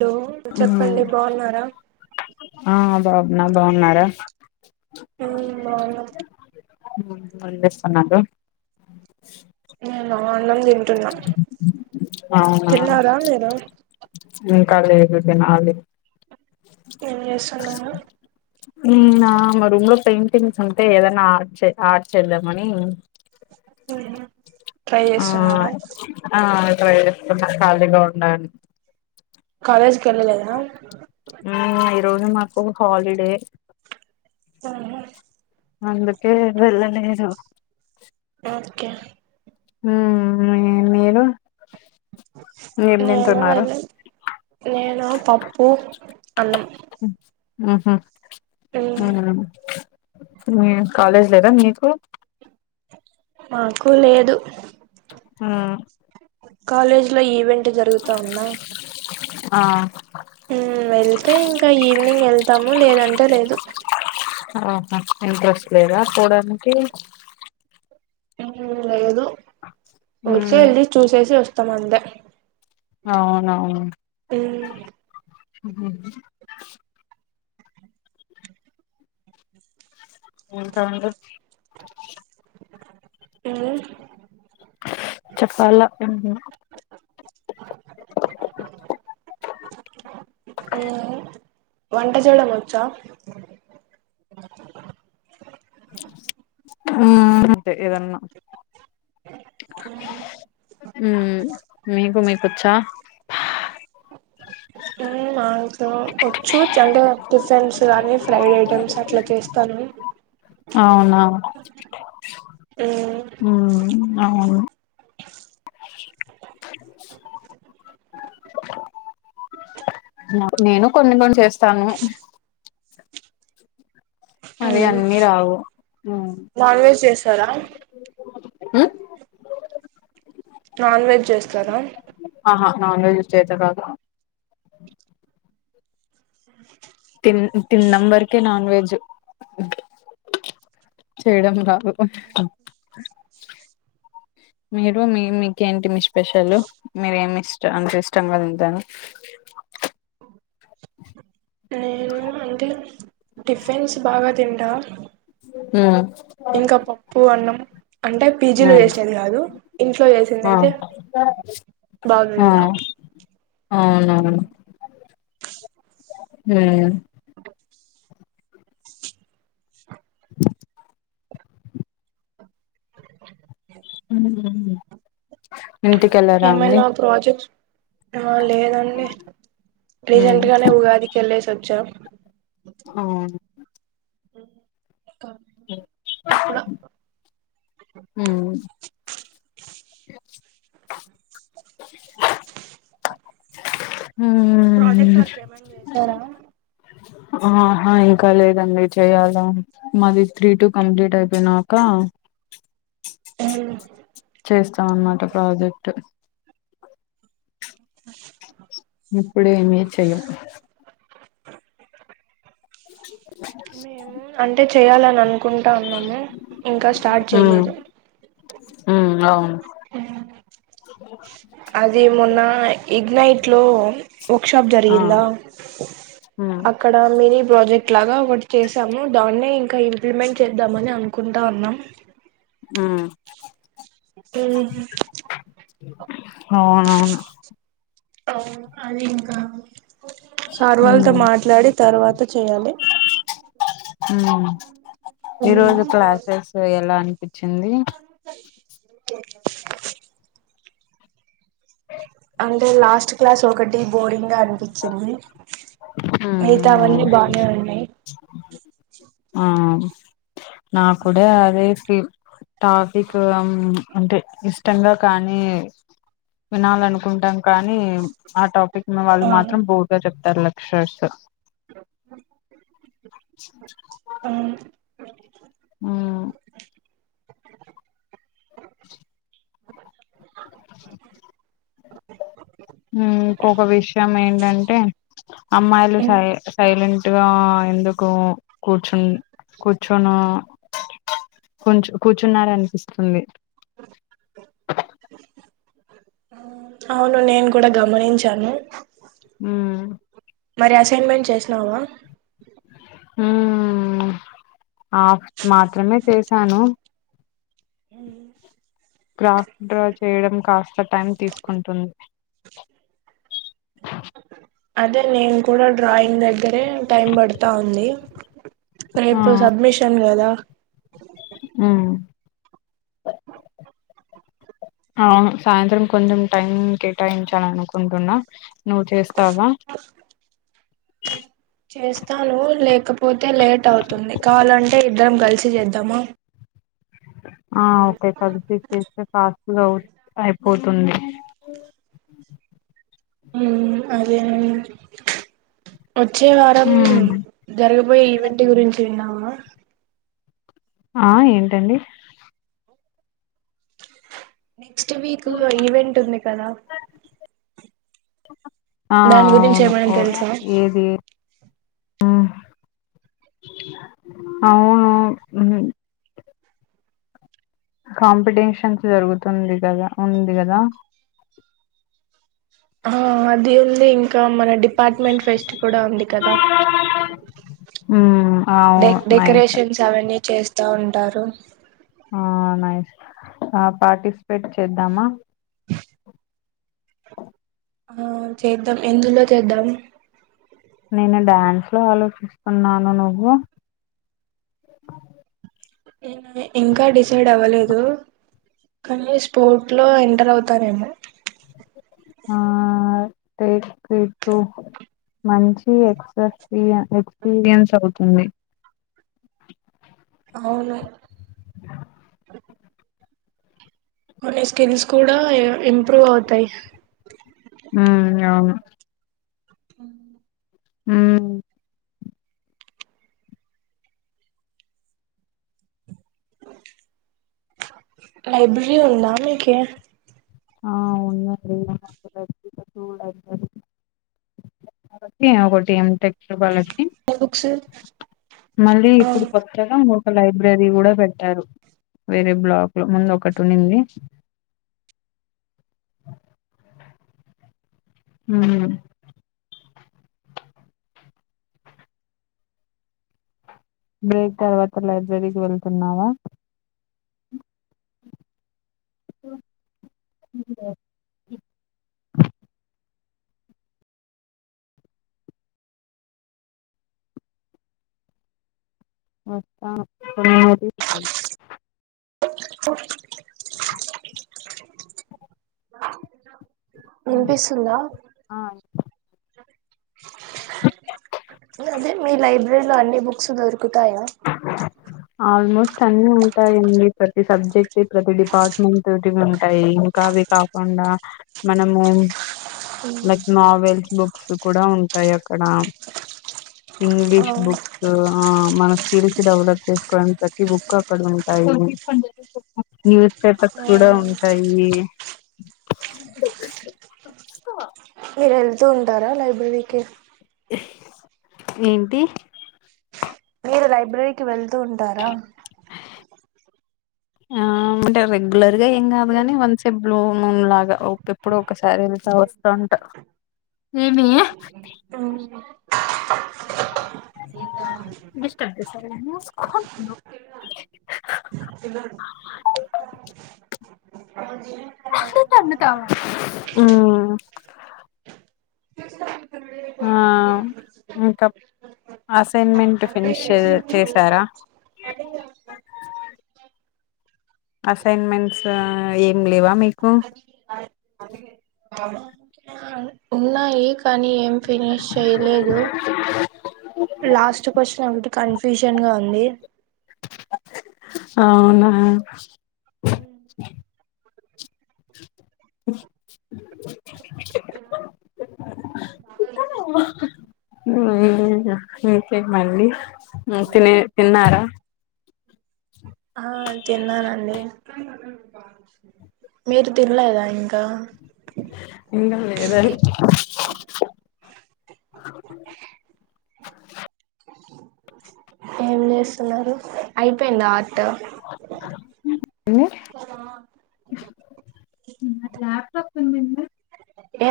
[unintelligible] మ్మ్ చెప్పండి బాగున్నారా గున్నాం బాగున్నారా ఆ బాగున్నం హ్మ్ మళ్ళీస్తున్నాడు [unintelligible] అన్నం తింటున్నా, అవునా తిన్నారా మీరు ఇంకా లే ఇప్పుడు తినాలి ఏం చేస్తున్నారో ఉమ్ నా మా రూం పెయింటింగ్స్ ఉంటే ఏదన్నా ఆడ్ చే ఆడ్ చేల్లమనీ ఉహు ట్రై ఆ చేస్తున్నారా ఆ ట్రై చేస్తున్నా ఖాళీగా ఉండా అని కాలేజ్కి ఎళ్ళలేదా ఊ ఈరోజు మాకు హాలిడే ఉహు అందుకే వెళ్ళలేదు ఓకే ఊ మేం మీరు ఏం నేను తింటున్నారు వెళ్లి నేనా పప్పు అన్నం ఊహూ ఉమ్ ఊ ఏం కాలేజ్ లేదా మీ కో మాకూ లేదు మ్మ్ కాలేజ్ లో ఈవెన్ ట్ జరుగుతా ఉందా ఆ ఊ వెళ్ తే ఇంక ఈవినింగ్ ఎళ్తాము లేదంటే లేదు ఆహా ఇంట్రెస్ట్ లేదా పోడానికి ఊ ఏదో ఊరికే ఉమ్ ఎళ్ళి చూసేసి వస్ త్తమందే అవునా ఊ ఊహూ ఇంకా అండి ఊ చెప్పాలా ఊహూ ఊ వంట చేయడం వచ్చా ఆ అంతే ఏదన్నా ఊ మీకు మీకొచ్చా ఊ మాకు వచ్చు చంటే టిఫెన్స్ కానీ ఫ్రైడ్ ఐటమ్స్ అట్లా చేస్తాను ఊ అవును నేనూ కొన్ని కొన్ని చేస్తాను మరి అన్నీ రావు ఉమ్ నాన్ వెజ్ చేస్తారా మ్మ్ నాన్ వెజ్ చేస్తారా నాన్ వెజ్ చేత కాదు తిన్ తిన్నం వరకే నాన్ వెజ్ చేయడం రాదు మీరు మీ మీకేంటి మీ స్పెషల్ మీరేమిష్ట అంటే ఇష్టంగా తింటాను టిఫెన్స్ బాగా తింటా హ్మ్ ఇంకా పప్పు అన్నం అంటే పీజీలో మ్మ్ చేసినది కాదు ఇంట్లో చేసింది అయితే అవును బాగా తింటా మ్మ్ అవునవును మ్మ్ మ్మ్ మ్మ్ ఇంటికెళ్ళర అండి ఆ లేదండి ఉమ్ రీసెంట్ గానే ఉగాదికి వెళ్ళే సి వచ్చా అవును ఎప్పుడో మ్మ్ ప్రాజెక్ట్ ఉమ్, వర్క్ ఏమన్నా చేసారా ఆహా ఇంకా లేదండి చెయాలా మాది త్రీ టు కంప్లీట్ అయిపోయినాక హుమ్ చేస్తాం అనమాట ప్రాజెక్ట్ ఇప్పుడే ఏమీ చేయం మేము అంటే చేయాలని అనుకుంటాన్నాము ఇంకా స్టార్ట్ చేయలేదు హుమ్ అవును అది మొన్న ఇగ్నైట్ ట్లో వర్క్ షాప్ ఆ జరిగిందా ఉమ్ అక్కడ మిని ప్రాజెక్ట్ లాగా ఒకటి చేసాము దాన్నే ఇంకా ఇంప్లిమెంట్ చేద్దామని అనుకుంటా ఉన్నాం ఊ ఊ అవునవును ఆ అది ఇంకా సార్ వాళ్ళతో ఉమ్ మాట్లాడి తర్వాత చేయాలి ఊ ఈ రోజు క్లాసెస్ ఎలా అని క అ అంటే లాస్ట్ క్లాస్ ఒకటి బోరింగ్ గా అనిపించింది ఉమ్ అవును. మిగతావన్నీ బానే ఉన్నాయి ఆ నా కూడా అదే ఫీల్ టాఫిక్ అంటే ఇష్టంగా కానీ వినాలనుకుంటాం కానీ ఆ టాపిక్ మీ వాళ్ళు మాత్రం బోర్ గా చెప్తారు చేస్తా [unintelligible] అవును ఆ [unintelligible] అ ఇంకొక విషయం ఏంటంటే అమ్మాయిలు సై సైలెంట్ సైలెంట్ గా ఎందుకో కూర్చు కూర్చొనో కూచు కూర్చున్ననిపిస్తుంది అవును నేను కూడా గమనించాను మరి అసైన్మెంట్ చేసినావా ఊ ఆఫ్ మాత్రమే చేసాను గ్రాఫ్ డ్రా చేయడం కాస్త టైం తీసుకుంటుంది అదే నేను కూడా డ్రాయింగ్ దగ్గరే టైం పడతా ఉంది రేపు సడ్మిషన్ కదా అ ఆ సాయంత్రం కొంచెం టైం కేటాయించాల అనుకుంటున్నా నువ్వు చేస్త చేస్తావా చేస్తాను లేకపోతే లేట్ అవుతుంది కావాలంటే ఇద్దరం కలిసి చేద్దామా ఆ ఓకే కలిసిచ్చస్తే ఫాస్ట్గా అయిపోతుంది అ అదే వచ్చే వారం హ్మ్ జరగబోయే ఈవెంట్ గురించి విన్నావు ఆ ఆ ఏంటండి నెక్స్ట్ వీక్ ఈవెంట్ ఉంది కదా [unintelligible] ఆ దాని గురించి అవును ఏమైనా తెలుసా ఏది అ అవును కాంపిటీషన్స్ జరుగుతుంది కదా ఉంది కదా ఆ అది ఉంది ఇంకా మన డిపార్ట్మెంట్ ఫెస్ట్ కూడా ఉంది కదా హ్మ్ డె అవును నైస్ డెకరేషన్స్ అవన్నీ చేస్తూ ఉంటారు న పార్టిస్ పెట్ చేద్దామా ఆ చేద్దాం ఎందులో చేద్దాం నేను డ్యాన్స్ లో ఆలోచిస్తున్నాను నువ్వు ఇంకా డిసైడ్ అవ్వలేదు కానీ స్పోర్ట్ లో ఎంటర్ అవుతాారేమో ఆ టేక్ ఇ మంచి ఎక్పీ ఎక్స్పీరియన్స్ అవుతుంది అవును మ స్కిల్స్ కూడా ఇంప్రూవ్ అవుతాయి హ అవును హ హ లైబ్రరీ ఉందా మీకు ఆ ఉంది ఒకటి [inaudible] బుక్స్ మళ్ళీ ఆ ఇప్పుడు పక్కగా ఒక లైబ్రరీ కూడా పెట్టారు వేరే బ్లాక్ లో ముందు ఒకటి ఉంది మే తర్వాత లైబ్రరీకి వెళ్తున్నావా వ వినిపిస్తుంది ఆ అదే మీ లైబ్రరీలో అన్ని బుక్స్ దొరుకు ఆల్మోస్ట్ అన్ని యిడి ప్రతి సబ్జెక్ట్ ప్రతి డిపార్ట్మెంట్ ఉంటాయి ఇంకా అవి కాకుండా మనము విత్ ఆ నోవెల్స్ బుక్స్ కూడా ఉంటాయి అక్కడ ఇంగ్లీష్ ఆ, బుక్స్ ఆ మన స్కిల్స్ డెవలప్ చేసుకోవడం ప్రతి బుక్ అక్కడ ఉంటాయి న్యూస్ పేపర్స్ కూడా ఉంటాయి మీరు వెళ్తూ ఉంటారా లైబ్రరీకి ఏంటి మీరు లైబ్రరీకి వెళ్తూ ఉంటారా ఆ అంటే రెగ్యులర్గా ఏం కాదు కాని వన్ సె బలూ నూన్ లాగా ఎప్పుడ ఒకసారి వెళ్తా వస్తూ ఉంటా ఏమి హమ్ డిస్ట్రబ్ చేశా ఇలా అవు అ తన్న తవా హ్మ్మ్ ఆ ఇంక అసైన్మెంట్ ఫినిష్ చేశారా అసైన్మెంట్స్ ఏం లేవా మీకు [unintelligible] కానీ ఏం ఫినిష్ చేయలేదు లాస్ట్ క్వశ్చన్ ఒకటి కన్ఫ్యూషన్ గా ఉంది అవునా ఇంకేమండి తినే తిన్నారా ఆ తిన్నానండి మీరు తినలేదా ఇంకా ఇంక లేదండి ఏం చేస్తున్నారు అయిపోయింద ట్ట ల్యాప్టాప్ ఉందండి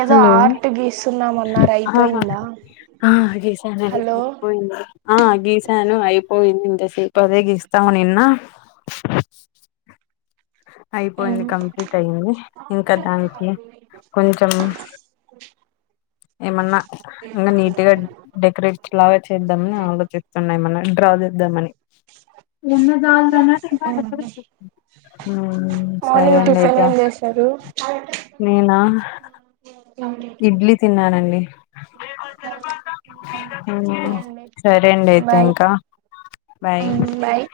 ఏదో హలో ఆర్ట్ గీస్తున్నామన్నారు అయిపోయిందా ఆ గీసానండి హలో అయిపోయింది ఆ గీసాను పోయింది ఇంతసేపు అదే గీస్తావ్ నిన్న అయిపోయింది కంప్లీట్ అయింది ఇంకా దానికి కొంచెం ఏమన్నా ఇంకా నీట్ గా డెకరేట్ లాగా చేద్దామని ఆలోచిస్తున్న ఏమన్నా డ ఏద్దమని సరే మార్నింగ్ అండి టిఫిన్ ఐతే ఏం చేశారు నేనా ఇడ్లీ తిన్నానండి మ్మ్ సరే అండి అయితే బాయ్ ఇంకా బాయ్ బాయ్